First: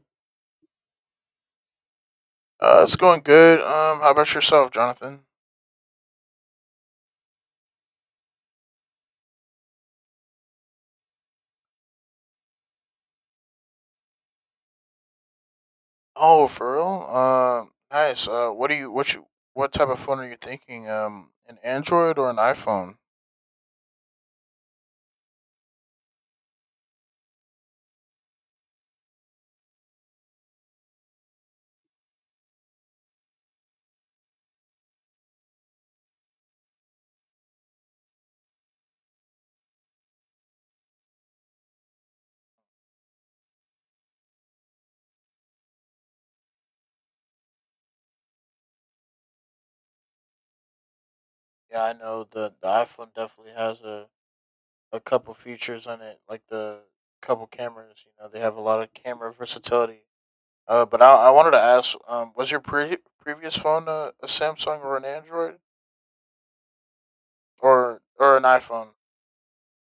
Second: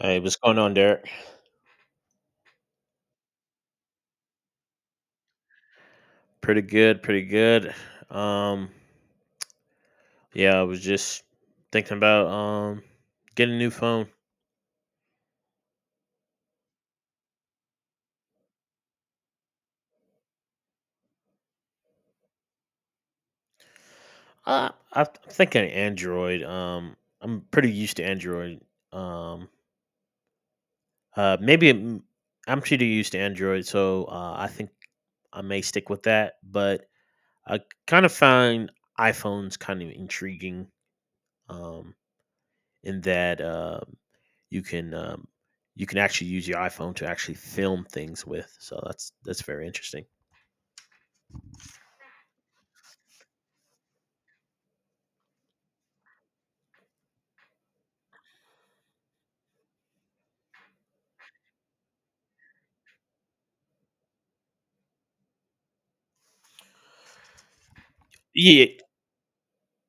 Hey, what's going on, Derek? It's going good. How about yourself, Jonathan? Pretty good, pretty good. Um, yeah, I was just thinking about getting a new phone. Oh, for real? Nice. What do you what type of phone are you thinking? An Android or an iPhone? I'm thinking Android. I'm pretty used to Android. Um, maybe I'm pretty used to Android, so I think I may stick with that. But I kind of find iPhones kind of intriguing. Um, in that you can um, you can actually use your iPhone to actually film things with. So that's very interesting. Yeah, I know the iPhone definitely has a couple features on it, like the couple cameras. You know, they have a lot of camera versatility. But I wanted to ask, was your previous phone a Samsung or an Android or an Yeah, iPhone?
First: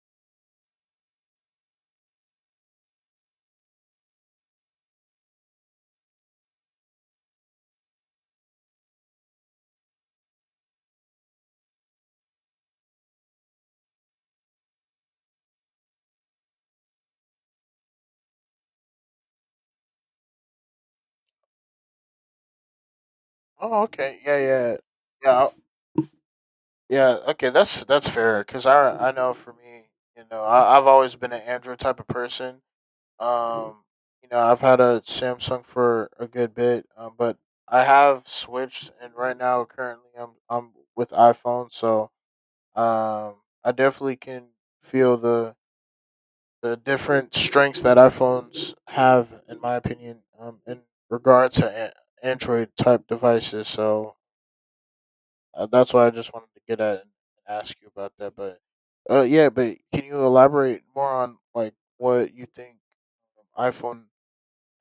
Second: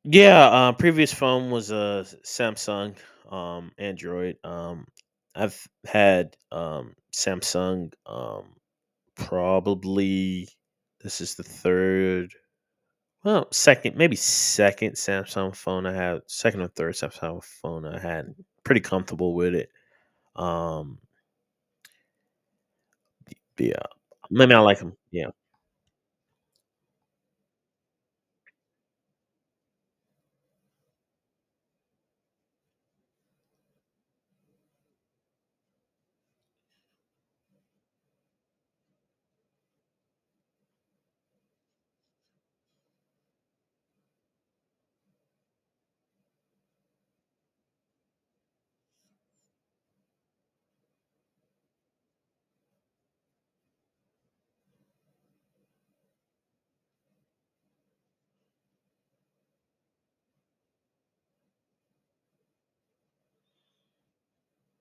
yeah. Previous phone was a Samsung Android. I've had Samsung probably this is the third, well, second, maybe second Samsung phone I have, second or third Samsung phone I had. Pretty comfortable with it. Um, Yeah. Oh, okay. Yeah, Maybe I like yeah, like 'em, yeah. yeah. Yeah, okay, that's fair because I know for me, you know, I've always been an Android type of person. Um, you know, I've had a Samsung for a good bit, but I have switched, and right now, currently, I'm with iPhone, so um, I definitely can feel the different strengths that iPhones have, in my opinion, in regard to Android type devices. So that's why I just wanted to get at and ask you about that. But yeah, but can you elaborate more on like what you think iPhone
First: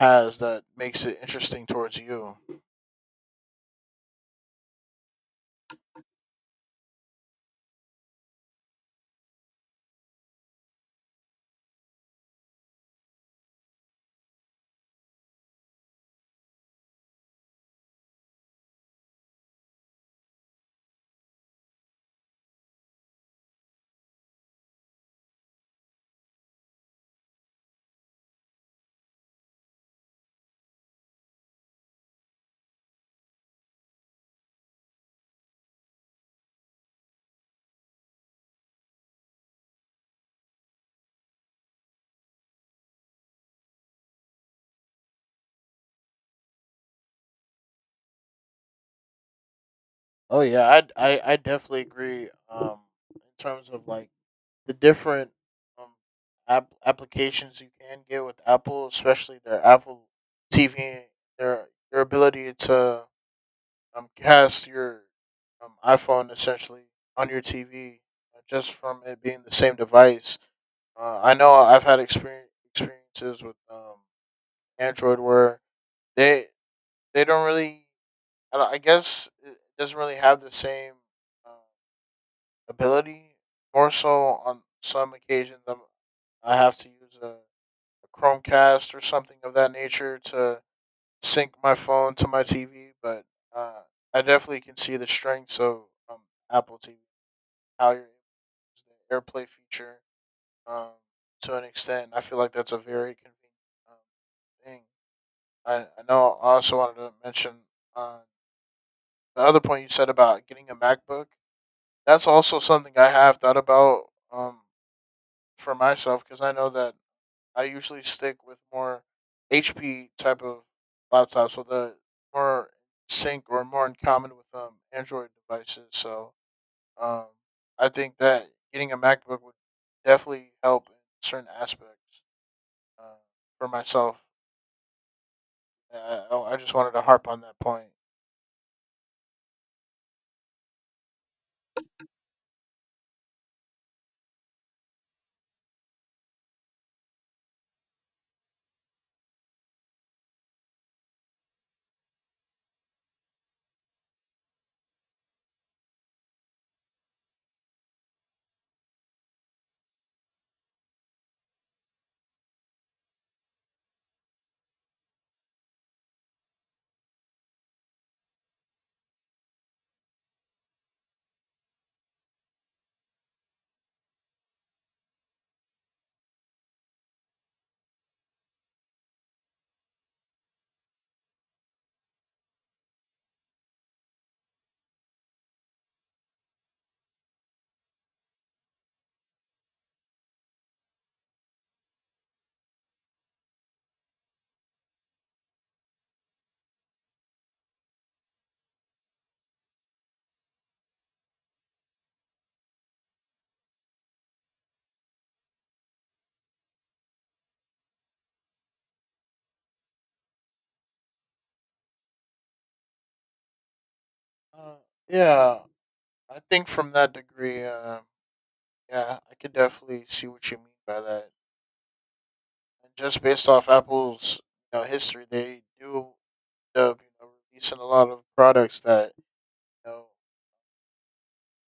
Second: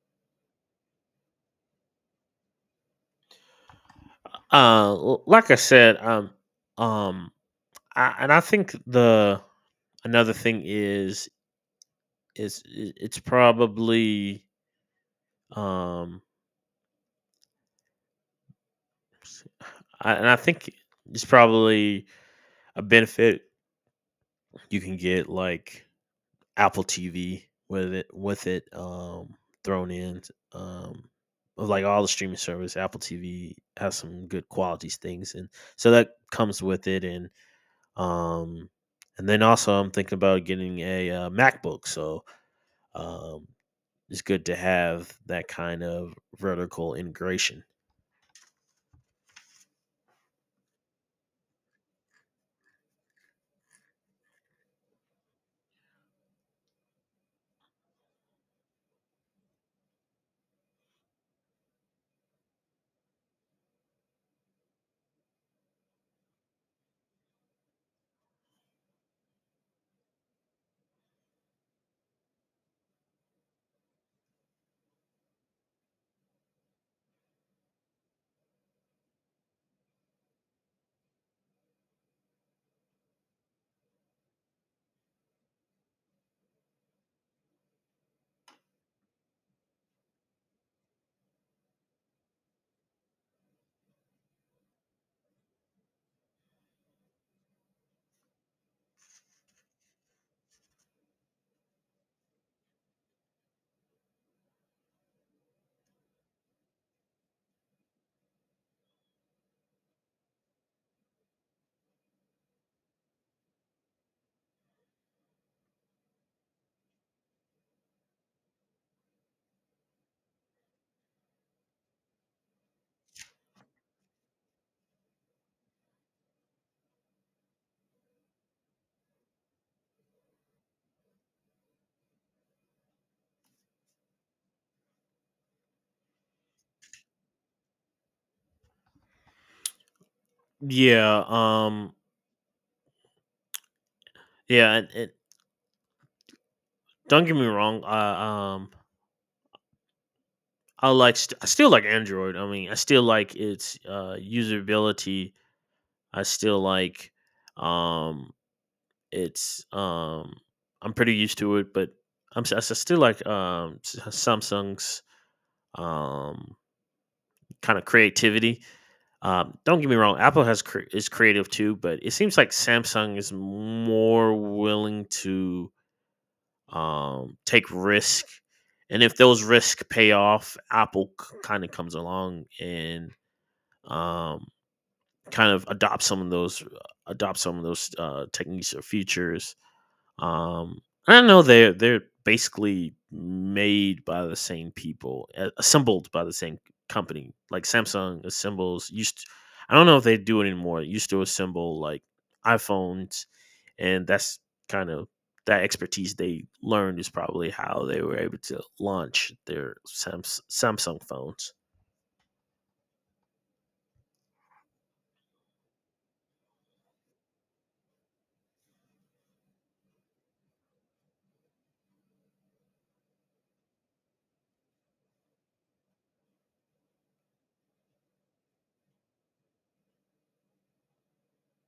has that makes it interesting towards you? L like I said, um, I think the another thing is I it's probably, um I think it's probably a benefit you can get, like, Apple TV with it, thrown in um of like all the streaming service. Apple TV has some good quality things, and so that comes with it. And um and then also I'm thinking about getting a MacBook, so um it's good to have that kind of vertical integration. Oh yeah, I definitely agree. In terms of like the different um applications you can get with Apple, especially their Apple TV, their their ability to cast your iPhone essentially on your TV, just from it being the same device. I know I've had experiences with Android where they they don't really, I guess, it doesn't really have the same uh, ability. More so on some occasions, I have to use a Chromecast or something of that nature to sync my phone to my TV, but uh, I definitely can see the strengths of um, Apple TV, how you're able to use the AirPlay feature um, to an extent. I feel like that's a very convenient thing. I know I also wanted to mention uh, the other point you said about getting a MacBook. That's also something I have thought about, um, for myself because I know that I usually stick with more HP type of laptops, so the more sync or more in common with Android devices. So um, I think that getting a MacBook would definitely help in certain aspects, uh, for myself. I just wanted to harp on that point. yeah um and don't get me wrong, I I still like Android. I mean, I still like its usability. I still like um it's I'm pretty used to it. But I'm s- I s- still like Samsung's um kind of creativity. Don't get me wrong, Apple has is creative too, but it seems like Samsung is more willing to take risk, and if those risks pay off, Apple kind of comes along and um kind of adopt some of those adopt some of those techniques or features. Um, I know they're basically made by the same people, assembled by the same company. Like Samsung assembles used. To, I don't know if they do it anymore. It used to assemble like iPhones, and that's kind of that expertise they learned is probably how they were able to launch their Samsung phones. Uh, yeah, I think from that degree, yeah, I could definitely see what you mean by that. And just based off Apple's, you know, history, they do up, you know, releasing a lot of products that, you know,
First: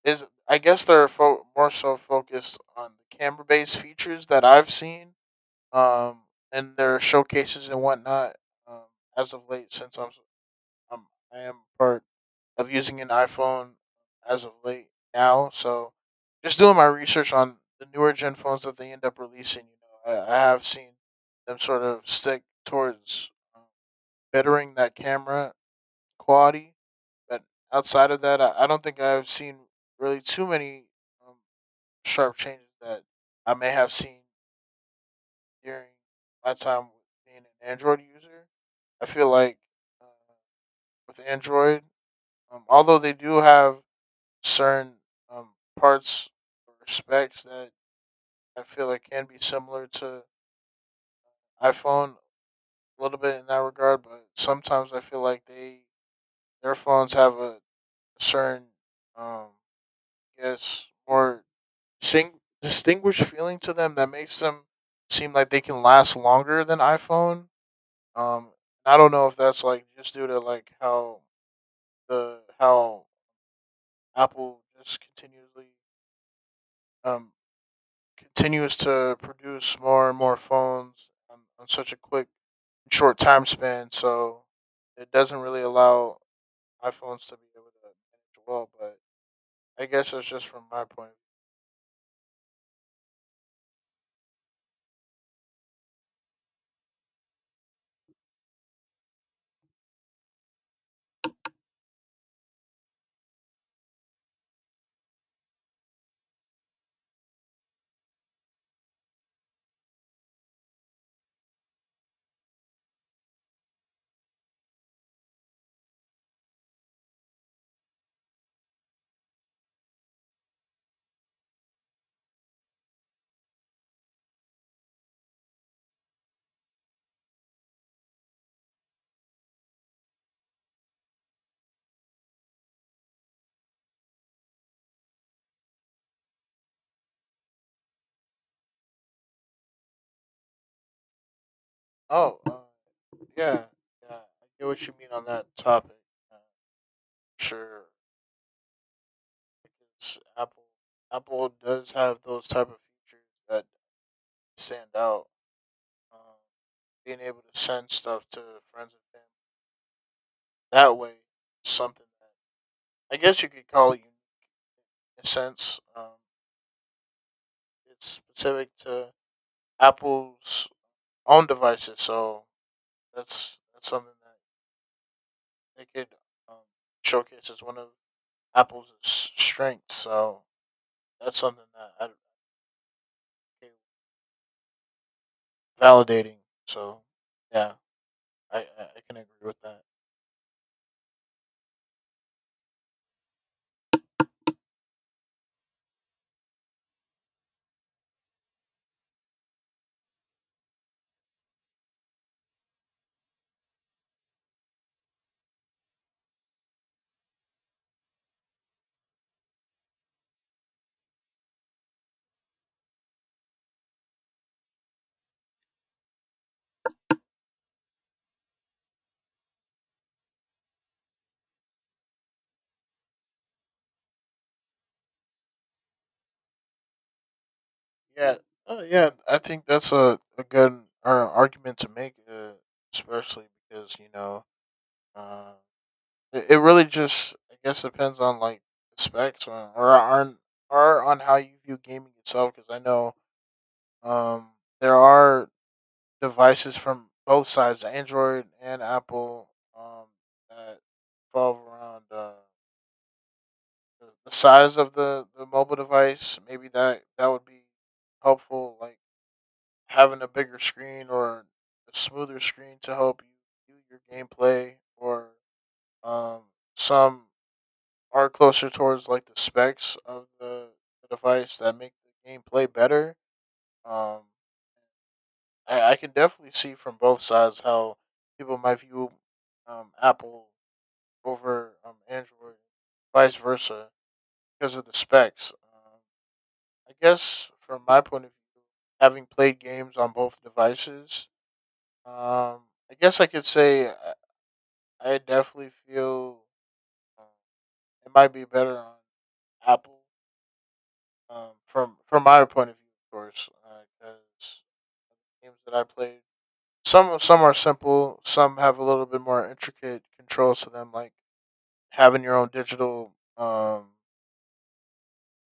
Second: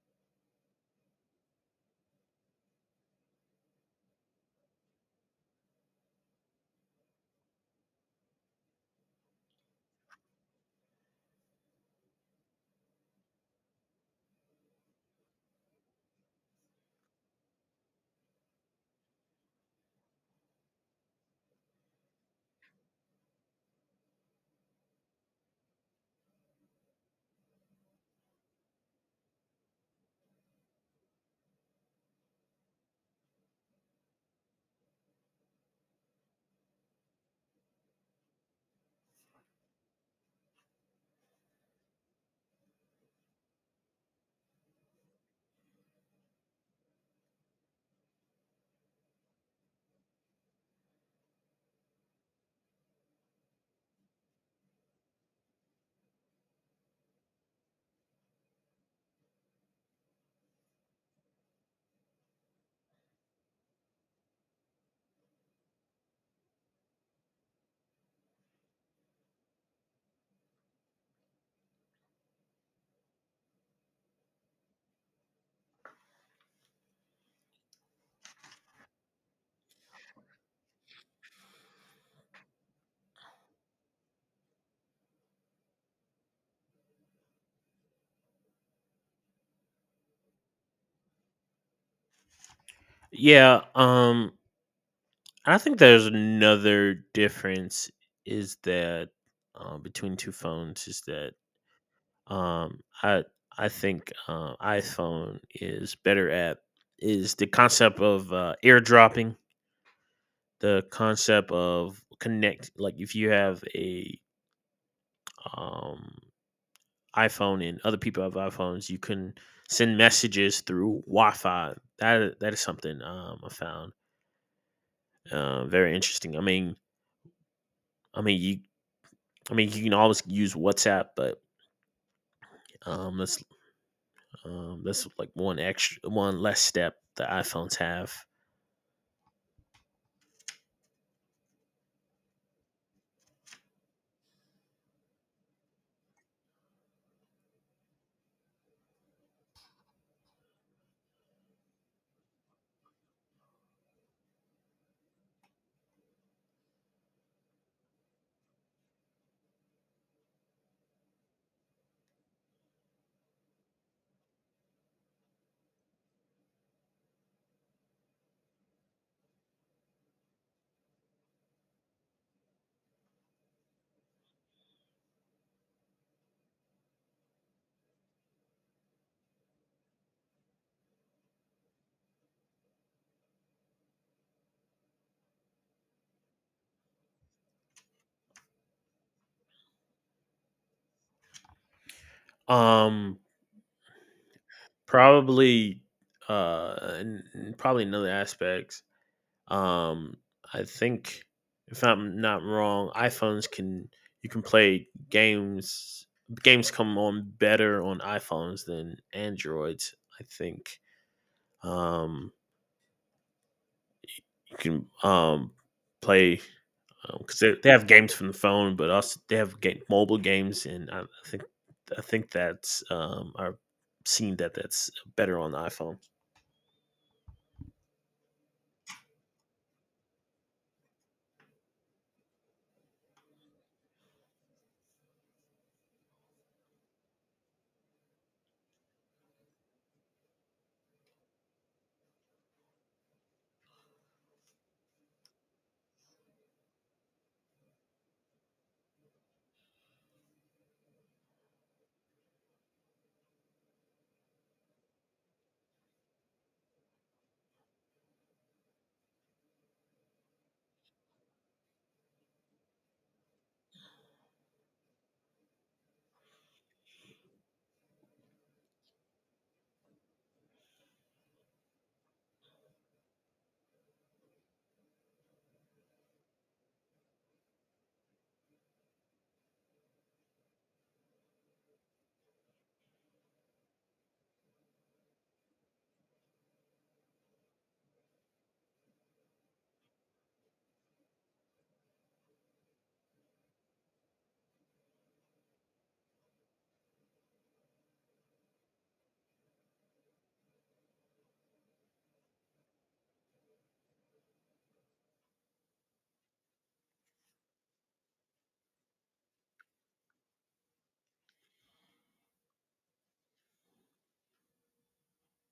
is. I guess they're more so focused on the camera-based features that I've seen, um, and their showcases and whatnot. Um, as of late, since I'm I am part of using an iPhone as of late now, so just doing my research on the newer gen phones that they end up releasing. You know, I have seen them sort of stick towards bettering that camera quality. But outside of that, I don't think I've seen really too many um, sharp changes that I may have seen during my time being an Android user. I feel like uh, with Android, although they do have certain um, parts or specs that I feel like can be similar to iPhone a little bit in that regard, but sometimes I feel like they their phones have a certain um I guess more distinguished feeling to them that makes them seem like they can last longer than iPhone. Um, I don't know if that's like just due to like how Apple just continuously um continues to produce more and more phones on such a quick short time span, so it doesn't really allow iPhones to be able to manage well. But I guess that's just from my point of view. Yeah, I think there's another difference is that between two phones is that Um, I I think iPhone is better at is the concept of airdropping, the concept of connect. Like if you have a um, iPhone and other people have iPhones, you can send messages through Wi-Fi. That is something I found very interesting. I mean you. I mean, you can always use WhatsApp, but um, that's that's like one extra, one less step that iPhones have. Oh, yeah, yeah, I get what you mean on that topic. Uh, Sure, because Apple does have those type of features that stand out. Um, Being able to send stuff to friends and family that way, is something that I guess you could call it unique in a sense. It's specific to Apple's own devices, so that's something that they could, um, showcase as one of Apple's strengths. So that's something that I validating. So yeah. I can agree with that. Um, Probably, probably in other aspects. Um, I think if I'm not wrong, iPhones can you can play games. Games come on better on iPhones than Androids. I think um, you can play because they have games from the phone, but also they have mobile games, and I think that's I've seen that that's better on the iPhone. Yeah, yeah. I think that's a good argument to make, especially because you know, uh, it really just I guess depends on like specs or or on how you view gaming itself. Because I know um there are devices from both sides, Android and Apple, um that revolve around the size of the mobile device. Maybe that would be helpful, like having a bigger screen or a smoother screen to help you do your gameplay or, um, some are closer towards like the specs of the device that make the gameplay better. Um, I can definitely see from both sides how people might view Apple over Android, vice versa, because of the specs. I guess from my point of view, having played games on both devices, Um, I guess I could say I definitely feel um, it might be better on Apple. From my point of view, of course, because games that I played, some are simple, some have a little bit more intricate controls to them, like having your own digital um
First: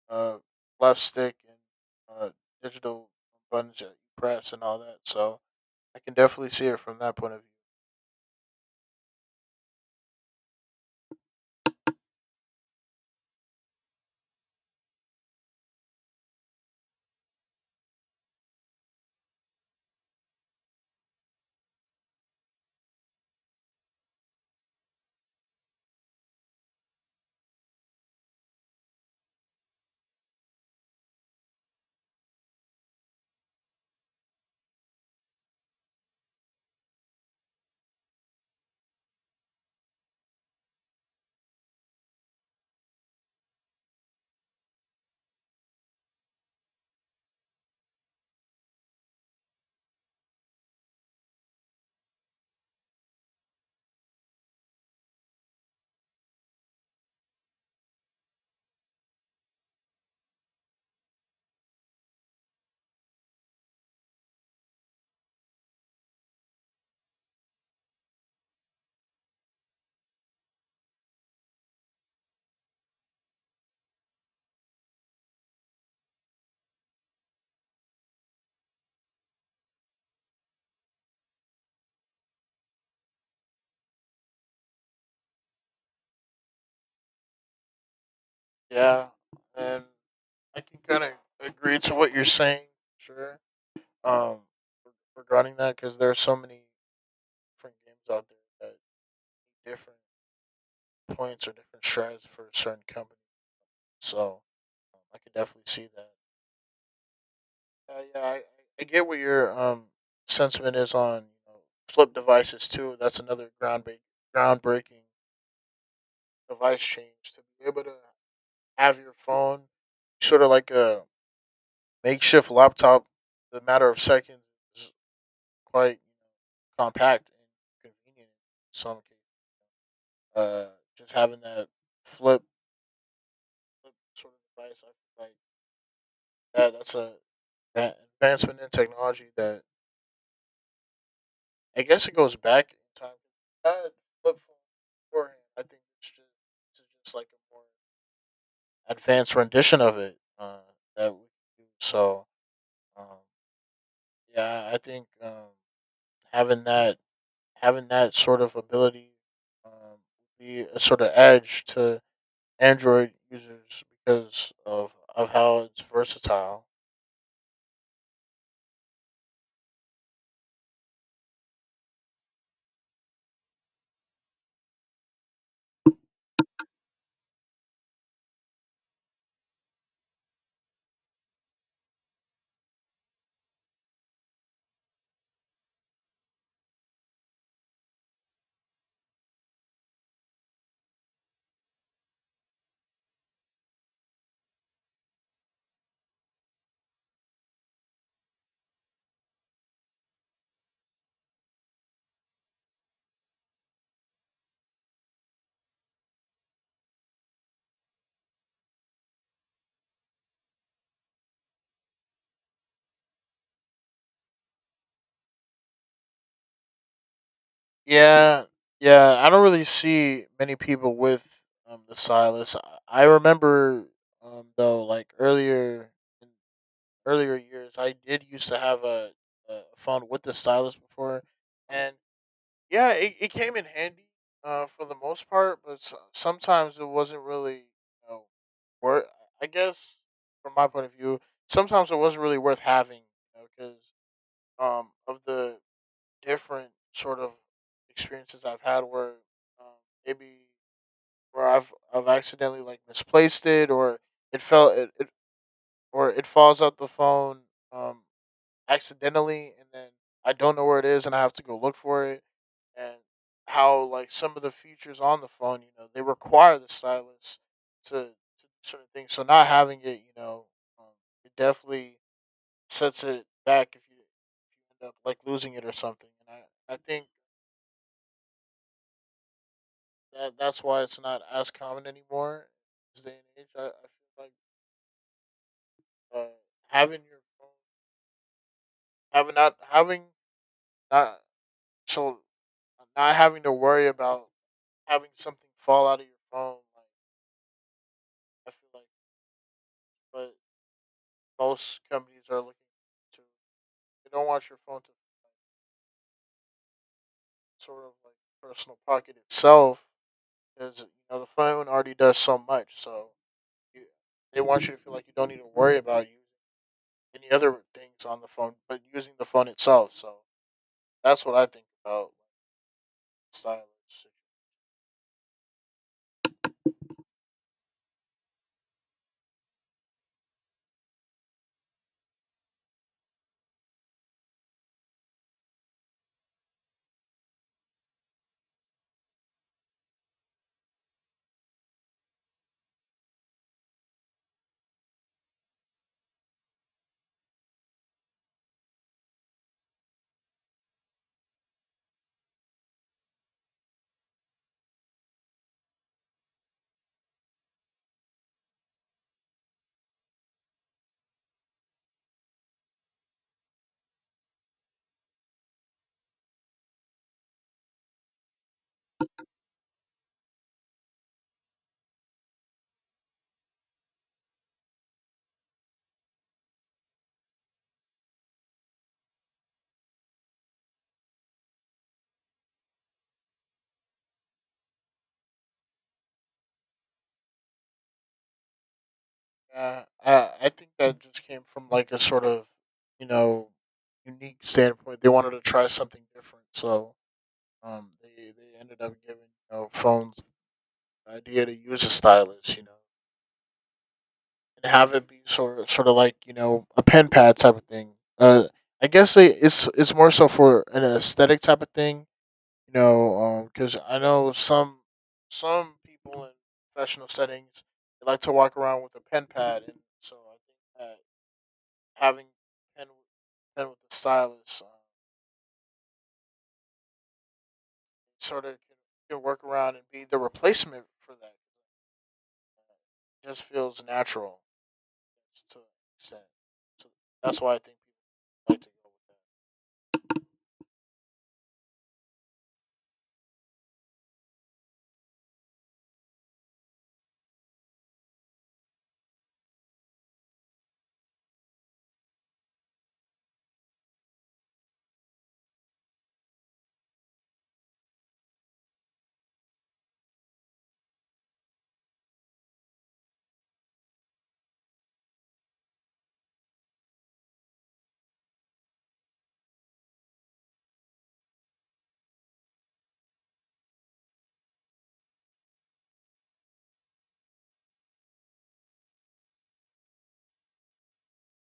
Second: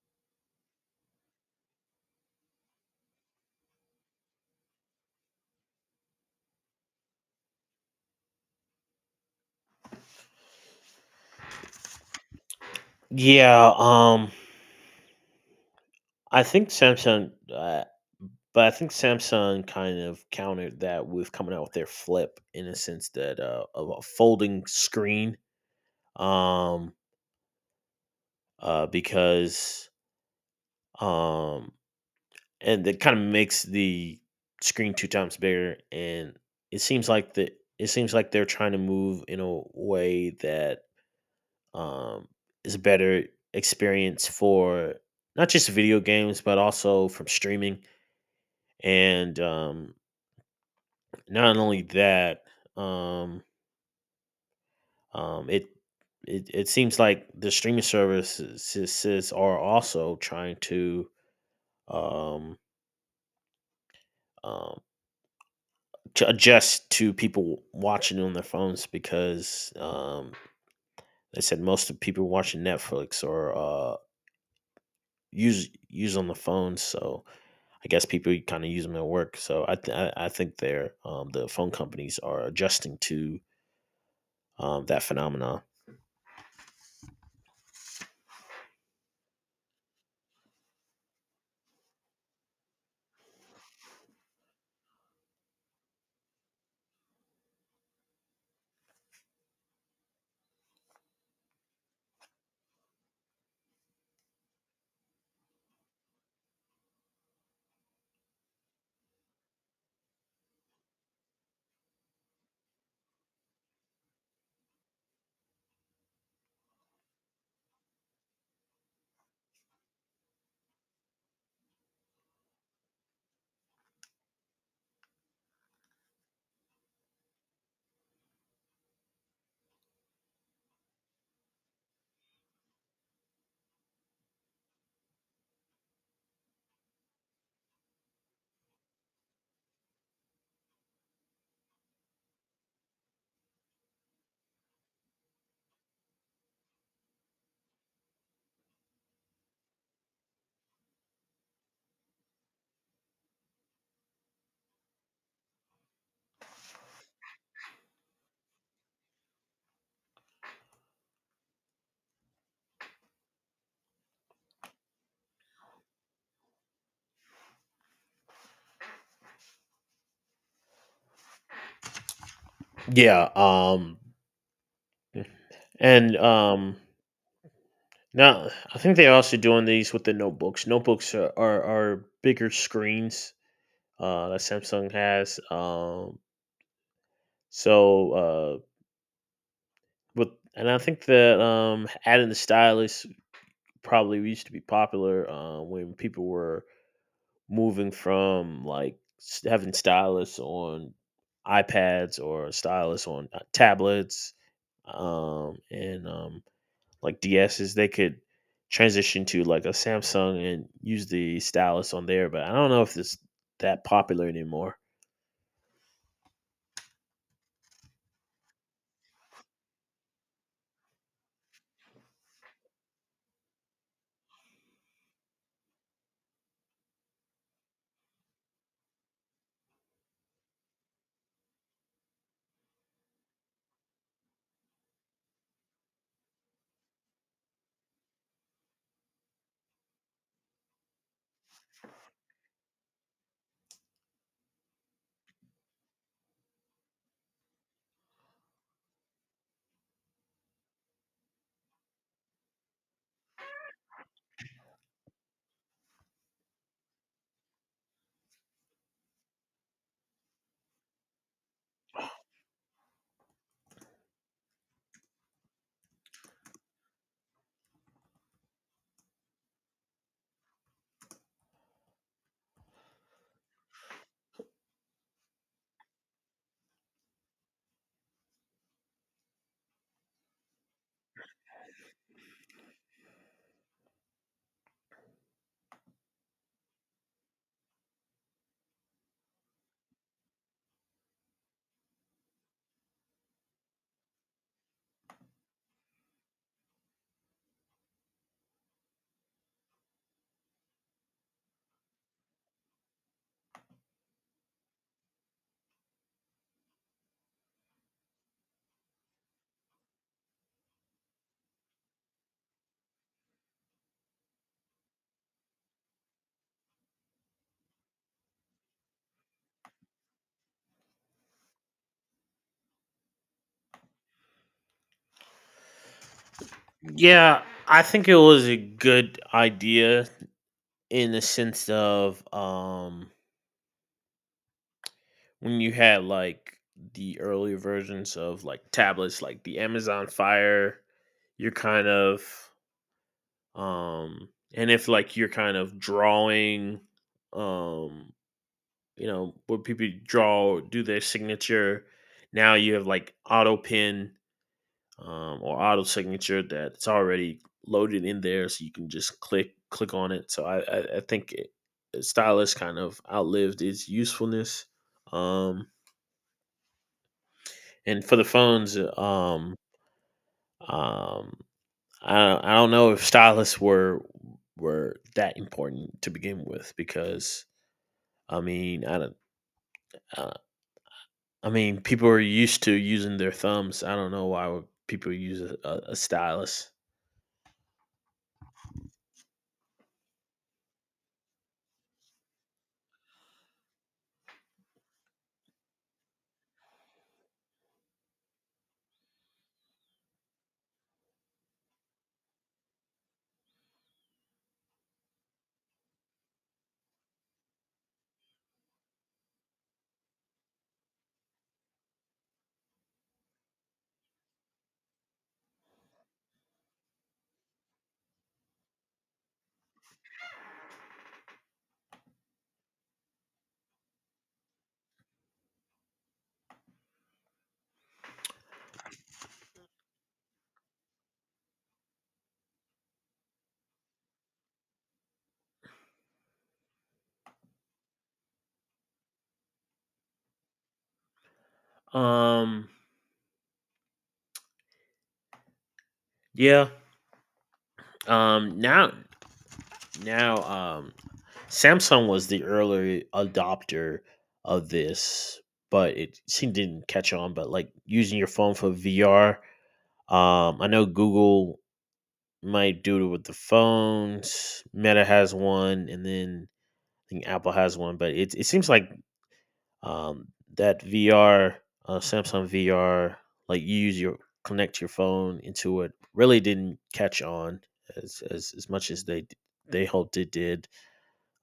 uh left stick and uh digital buttons that you press and all that. So I can definitely see it from that point of view. Yeah. Um, I think Samsung, but I think Samsung kind of countered that with coming out with their flip, in a sense that of a folding screen, um, because um, and it kind of makes the screen two times bigger, and it seems like the it seems like they're trying to move in a way that um, is a better experience for not just video games but also from streaming and not only that, um, um, it it, it seems like the streaming services are also trying um, um, to adjust to people watching on their phones, because they said most of people watching Netflix or use on the phone. So I guess people kind of use them at work. So I think they're the phone companies are adjusting to that phenomenon. Yeah, and I can kind of agree to what you're saying, sure. Um, Regarding that, because there are so many different games out there that need different points or different strategies for certain companies. So, I could definitely see that. Yeah, I get what your sentiment is on, you know, flip devices too. That's another groundbreaking device change to be able to have your phone sort of like a makeshift laptop, the matter of seconds, is quite compact and convenient. In some cases, uh, just having that flip, flip sort of device, I feel like that's a that advancement in technology that I guess it goes back in time. That flip phone beforehand, I think it's just like a more advanced rendition of it, that we do. So um, yeah, I think having that having that sort of ability um, be a sort of edge to Android users because of how it's versatile. Yeah. And now I think they're also doing these with the notebooks. Notebooks are are bigger screens that Samsung has. So with and I think that adding the stylus probably used to be popular when people were moving from like having stylus on iPads or stylus on tablets and like DSs, they could transition to like a Samsung and use the stylus on there. But I don't know if it's that popular anymore. Yeah, yeah. I don't really see many people with the stylus. I remember, though, like earlier in earlier years, I did used to have a phone with the stylus before, and yeah, it came in handy for the most part, but sometimes it wasn't really, you know, worth. I guess from my point of view, sometimes it wasn't really worth having because, of the different sort of experiences I've had where, um, maybe where I've accidentally like misplaced it or it fell it, it or it falls out the phone. Um, Accidentally and then I don't know where it is and I have to go look for it and how like some of the features on the phone, you know, they require the stylus to do certain things. So not having it, you know, um, it definitely sets it back if you end up like losing it or something. And I think that that's why it's not as common anymore. In this day and age, I feel like uh, having your phone, having not so not having to worry about having something fall out of your phone. Like I feel like, but most companies are looking to they don't want your phone to, like, sort of like personal pocket itself because you know the phone already does so much. So you, they want you to feel like you don't need to worry about you any other things on the phone, but using the phone itself. So that's what I think about like, silence. Yeah, I think it was a good idea in the sense of when you had like the earlier versions of like tablets, like the Amazon Fire, you're kind of um, and if like you're kind of drawing um you know, where people draw, do their signature. Now you have like auto pin, or auto signature that's already loaded in there, so you can just click on it. So I think stylus kind of outlived its usefulness. Um, and for the phones, um, I I don't know if stylus were that important to begin with, because I mean I don't. I mean, people are used to using their thumbs. I don't know why would people use a stylus. I think that just came from like a sort of, you know, unique standpoint. They wanted to try something different, so, they ended up giving, you know, phones the idea to use a stylus, you know, and have it be sort of like, you know, a pen pad type of thing. I guess it's more so for an aesthetic type of thing, you know, because I know some people in professional settings they like to walk around with a pen pad, and so I think that having pen pen with the stylus sort of can work around and be the replacement for that. It just feels natural to an extent. So that's why I think people like to go with Um, yeah. Um, now, Now, Samsung was the early adopter of this, but it seemed didn't catch on. But like using your phone for VR, I know Google might do it with the phones. Meta has one, and then I think Apple has one. But it seems like um, that VR, Samsung VR, like you use your connect your phone into it, really didn't catch on as much as they hoped it did.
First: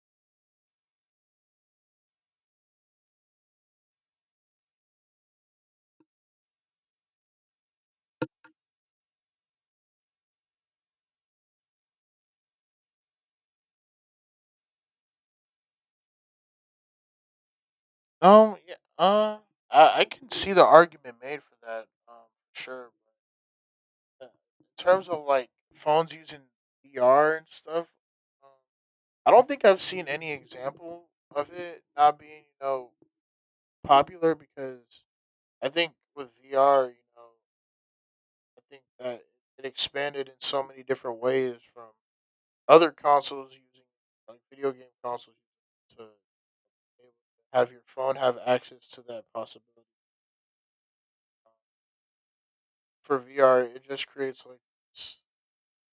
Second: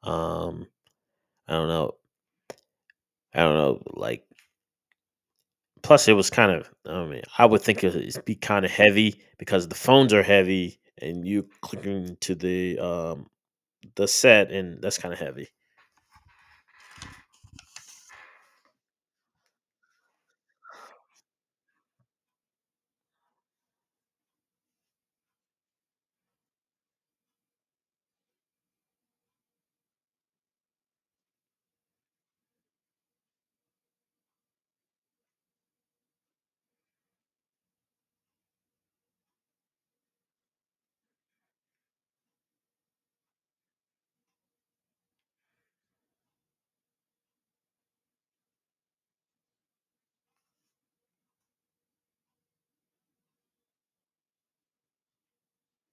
Um, I don't know, I don't know. Like, plus it was kind of, I mean, I would think it'd be kind of heavy because the phones are heavy, and you clicking to the set, and that's kind of heavy. that. Yeah, uh, I can see the argument made for that, sure. But in terms of like phones using VR and stuff, um, I don't think I've seen any example of it not being, you know, popular because I think with VR, you know, I think that it expanded in so many different ways from other consoles using like video game consoles to have your phone have access to that possibility. For VR, it just creates like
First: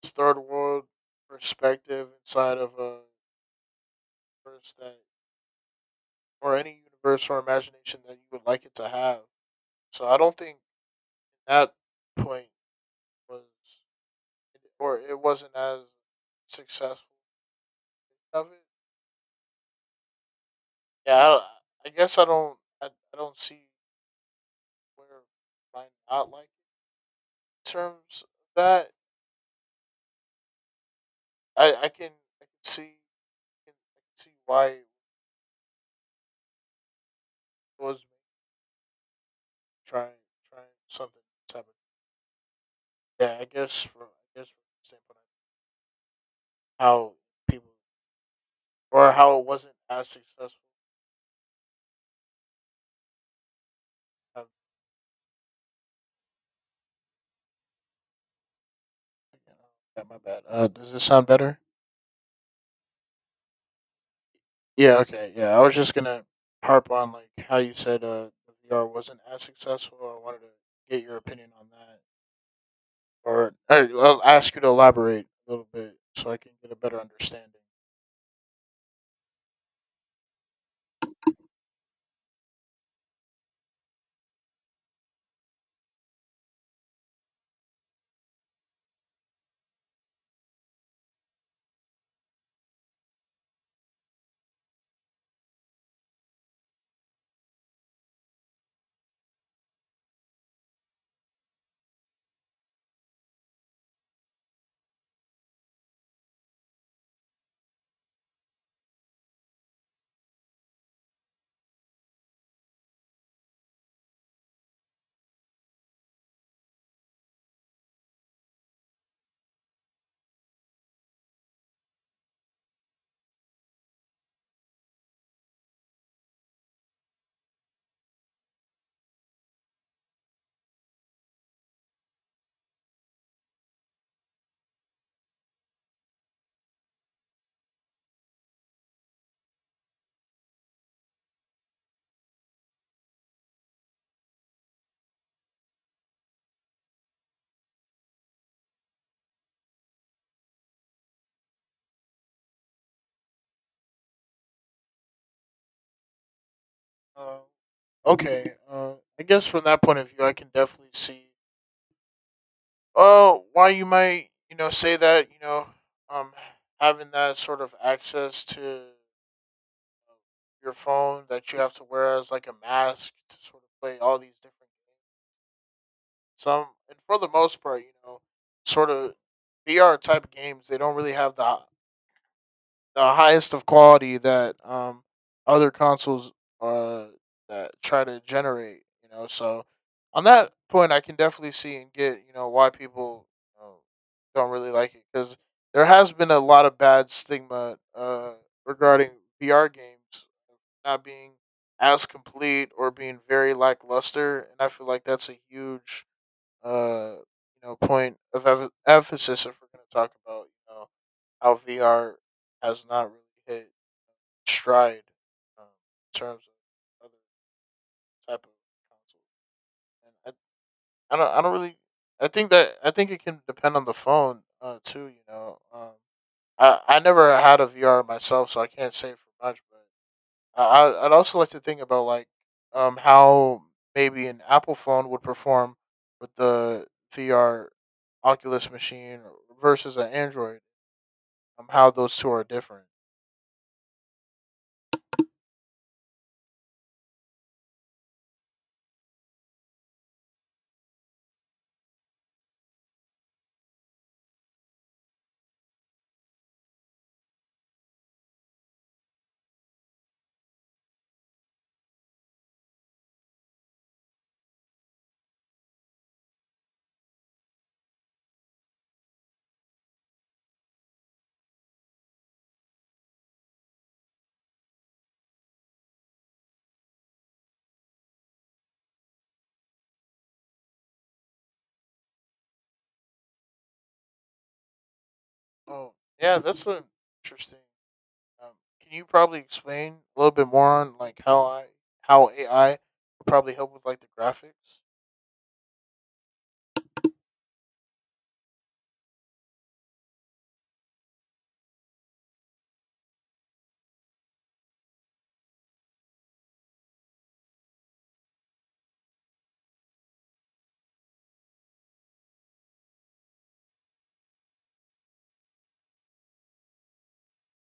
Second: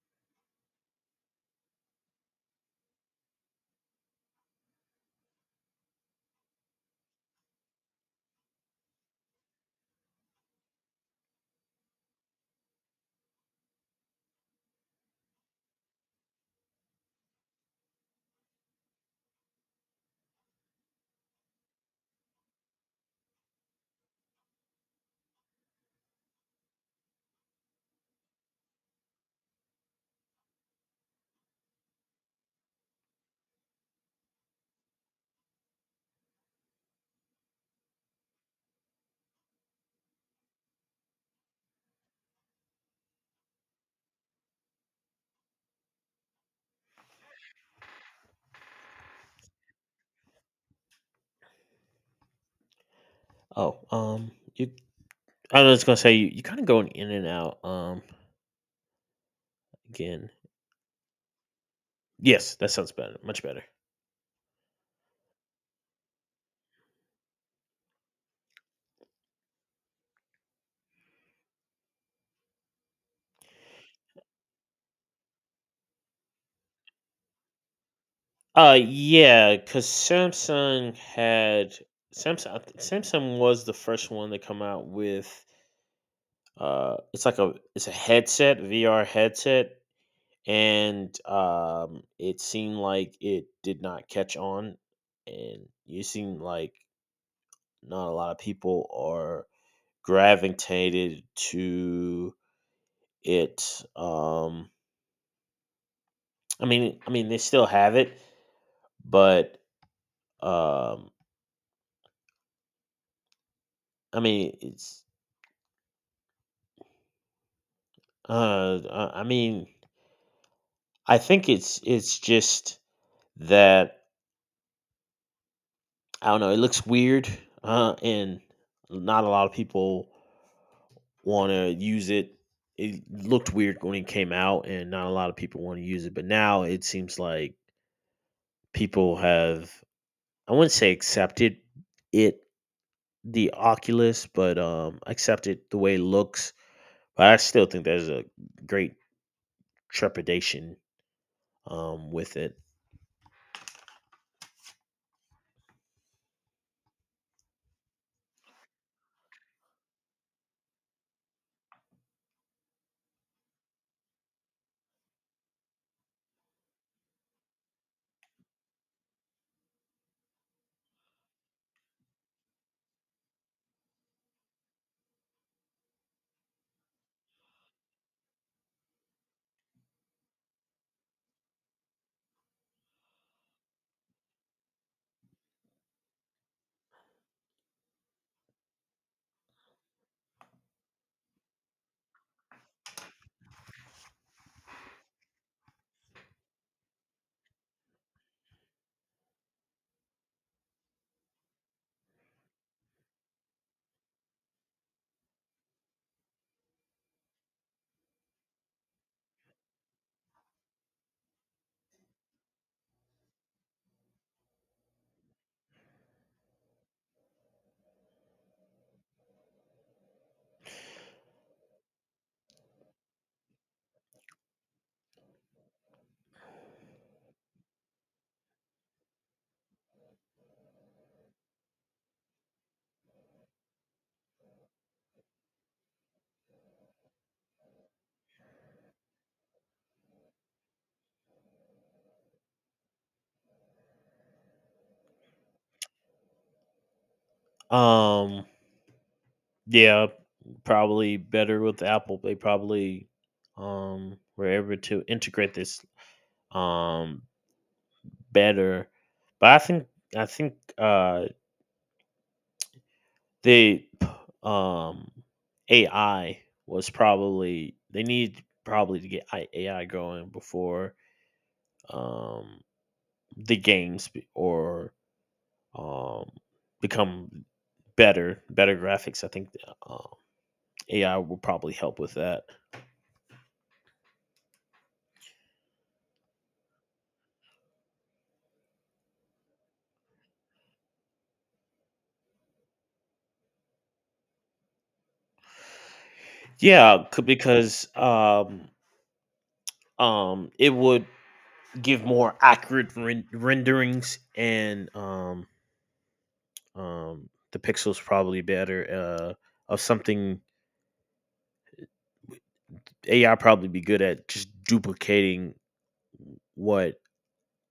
this third world perspective inside of a universe that, or any universe or imagination that you would like it to have. So I don't think that point was, or it wasn't as successful of it. Yeah, I, I don't see where it might not like. Terms of that, I can I can see I can see why it was trying trying something type of yeah. I guess from the standpoint of how people or how it wasn't as successful. Oh, Um, you. I was gonna say you kind of going in and out. You know, yeah, my Again, bad. Does this sound better? yes, that sounds better. Much better. Yeah. Okay. Yeah. I was just gonna harp on like how you said the VR wasn't as successful. I wanted to get your opinion on that, or I'll ask you to elaborate a little bit so I can get a better understanding. Yeah, because Samsung, I think Samsung was the first one to come out with it's like a it's a headset, VR headset, and it seemed like it did not catch on, and you seem like not a lot of people are gravitated to it. I mean they still have it, but um I mean, it's uh, I mean, I think it's just that I don't know. It looks weird, and not a lot of people want to use it. It looked weird when it came out, and not a lot of people want to use it. But now it seems like people have I wouldn't say accepted it the Oculus, but accepted the way it looks. But I still think there's a great trepidation with it. Uh, okay. I guess from that point of view, I can definitely see why you might, you know, say that, you know, um, having that sort of access to your phone that you have to wear as like a mask to sort of play all these different games. And for the most part, you know, sort of VR type games, they don't really have the highest of quality that other consoles uh that try to generate. You know, so on that point, I can definitely see and get you know why people you know, don't really like it because there has been a lot of bad stigma regarding VR games not being as complete or being very lackluster, and I feel like that's a huge uh, you know, point of emphasis if we're going to talk about, you know, how VR has not really hit stride um, in terms of other type of consoles. And I don't really, I think it can depend on the phone too. You know, I never had a VR myself, so I can't say for much, but. I'd also like to think about like how maybe an Apple phone would perform with the VR Oculus machine versus an Android. How those two are different. Um, yeah, probably better with Apple. They probably were able to integrate this um better. But I think they um AI was probably they need probably to get AI going before um the games be- or um become better graphics. I think um, AI will probably help with that. Oh yeah, interesting. Um, can you probably explain a little bit more on how AI would probably help with like the graphics? Yeah, because it would give more accurate renderings, and the pixels probably better. Of something AI probably be good at just duplicating what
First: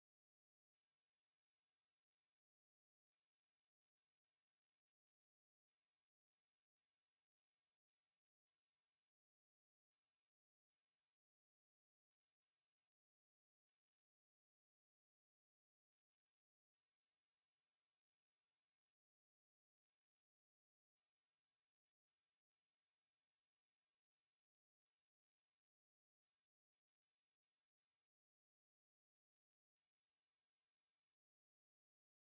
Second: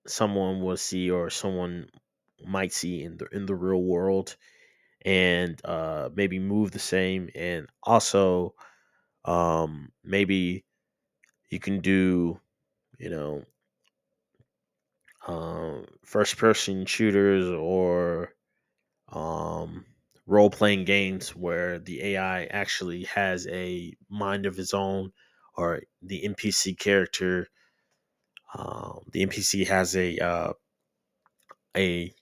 someone will see or someone might see in the real world, and maybe move the same, and also maybe you can do you know first person shooters or um, role playing games where the AI actually has a mind of its own, or the NPC character, the NPC has a a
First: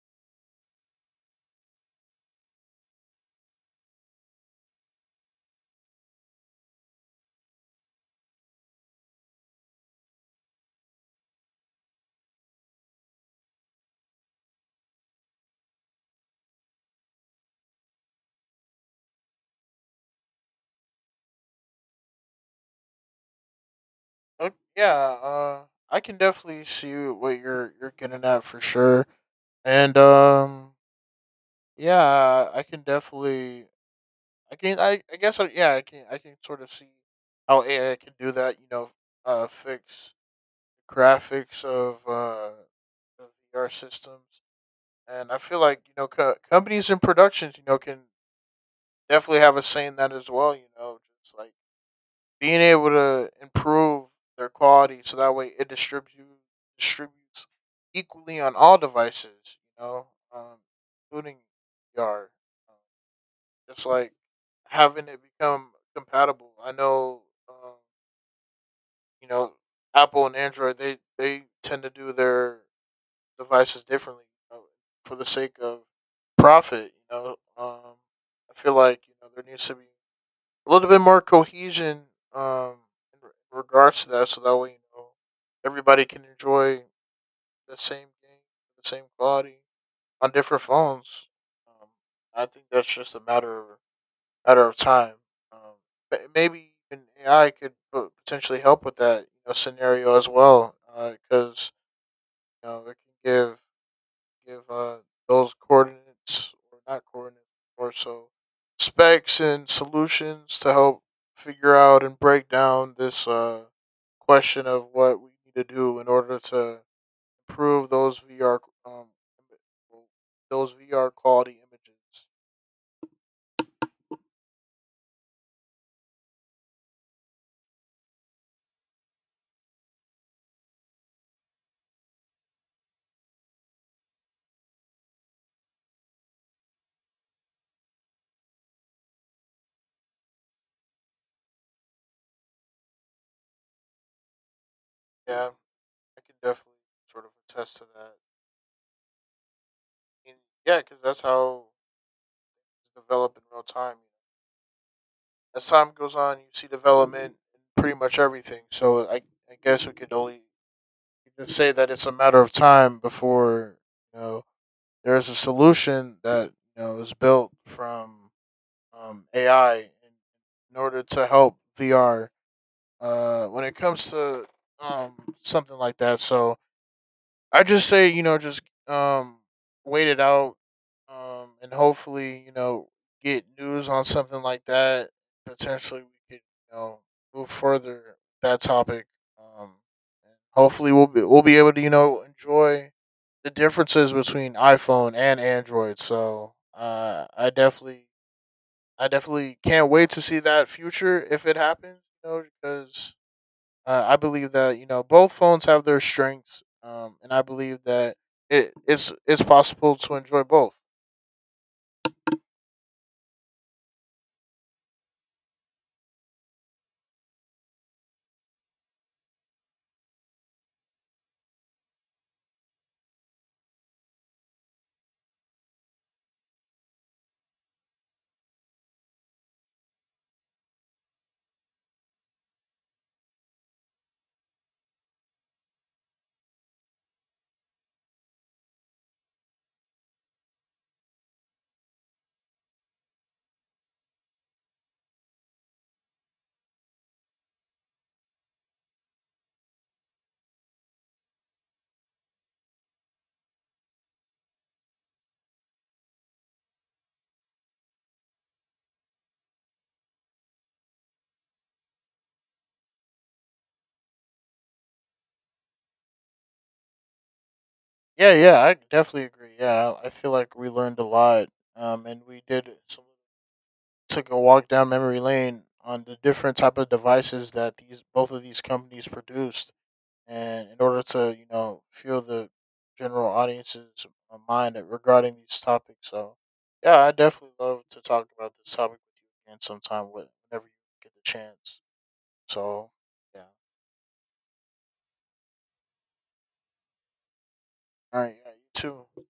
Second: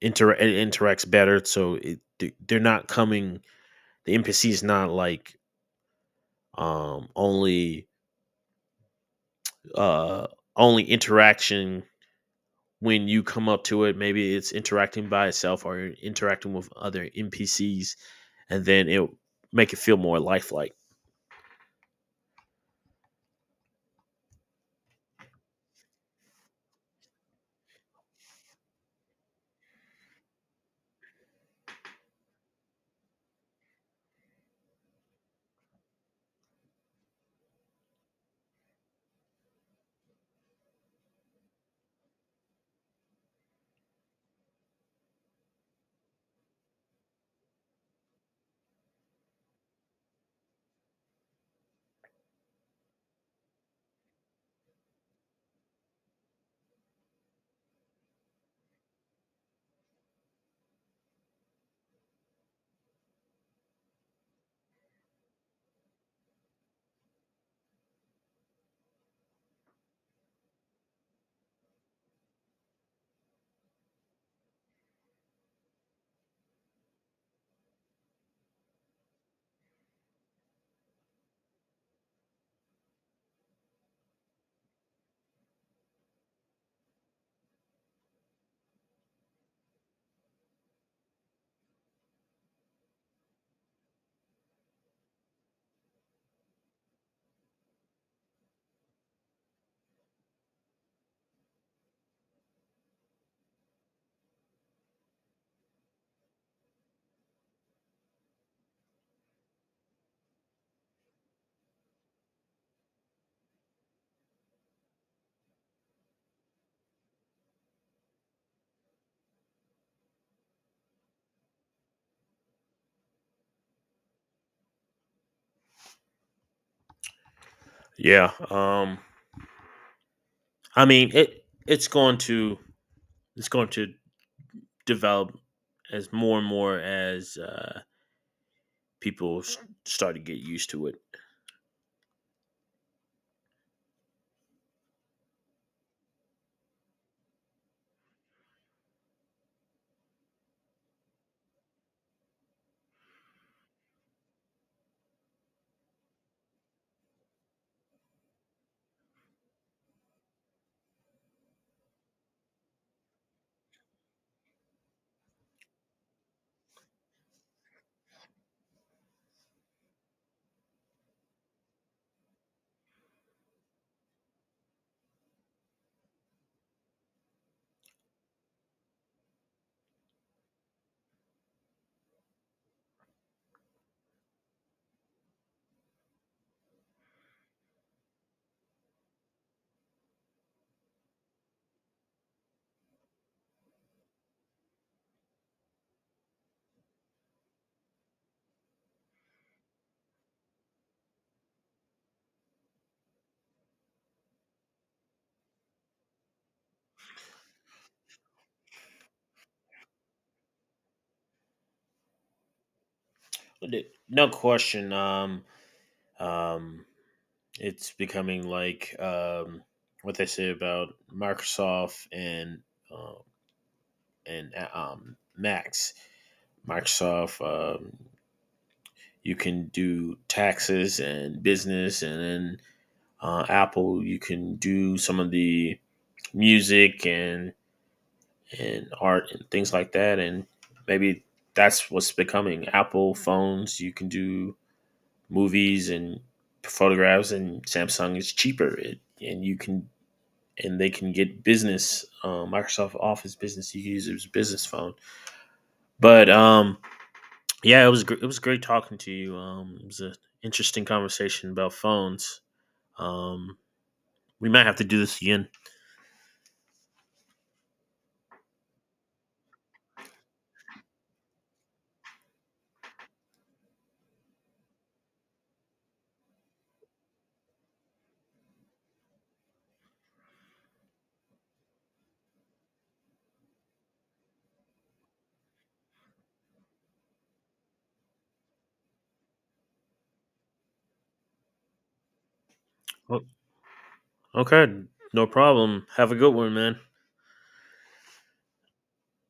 inter it interacts better, so it, they- they're not coming. The NPC is not like only uh, only interaction when you come up to it, maybe it's interacting by itself or interacting with other NPCs, and then it will make it feel more lifelike. Oh yeah, uh, I can definitely see what you're getting at for sure, and. Yeah, I can definitely I can I guess I, yeah I can sort of see how AI can do that. You know, fix graphics of the VR systems, and I feel like you know companies and productions you know can definitely have a say in that as well. You know, just like being able to improve their quality so that way it distributes equally on all devices. You know, um, including VR just like having it become compatible. I know, um, you know, Apple and Android they tend to do their devices differently you know, for the sake of profit. You know, I feel like you know there needs to be a little bit more cohesion um, in regards to that, so that way you know everybody can enjoy the same game, the same quality on different phones. Um, I think that's just a matter of time. Um, maybe even AI could potentially help with that you know, scenario as well, because you know it can give give those coordinates or not coordinates or so specs and solutions to help figure out and break down this question of what we need to do in order to improve those VR um, those VR quality images. Yeah. It's going to it's going to develop as more and more as people start to get used to it. Yeah, I can definitely sort of attest to that. And yeah, because that's how it's developed in real time. As time goes on, you see development in pretty much everything. I guess we could only you could say that it's a matter of time before you know there is a solution that you know is built from AI in order to help VR when it comes to um, something like that. So I just say, you know, just um wait it out, and hopefully, you know, get news on something like that. Potentially, we could, you know, move further with that topic. Um, and hopefully, we'll be able to, you know, enjoy the differences between iPhone and Android. So, I definitely can't wait to see that future if it happens. You know, because I believe that you know both phones have their strengths, and I believe that it's possible to enjoy both. No question. Um. It's becoming like what they say about Microsoft um and Max Microsoft. You can do taxes and business, and then Apple. You can do some of the music and art and things like that. And maybe that's what's becoming Apple phones. You can do movies and photographs, and Samsung is cheaper. It, and you can and they can get business Microsoft Office business. You can use it as a business phone, but yeah, it was it was great talking to you. It was an interesting conversation about phones. Um, we might have to do this again. Yeah, yeah, I definitely agree. Yeah, I feel like we learned a lot, and took a walk down memory lane on the different type of devices that these both of these companies produced and in order to you know fuel the general audience's mind regarding these topics. So yeah, I definitely love to talk about this topic with you again sometime whenever you get the chance. So O- yeah, Okay, no problem. Have a good one, man. all right, yeah, you too.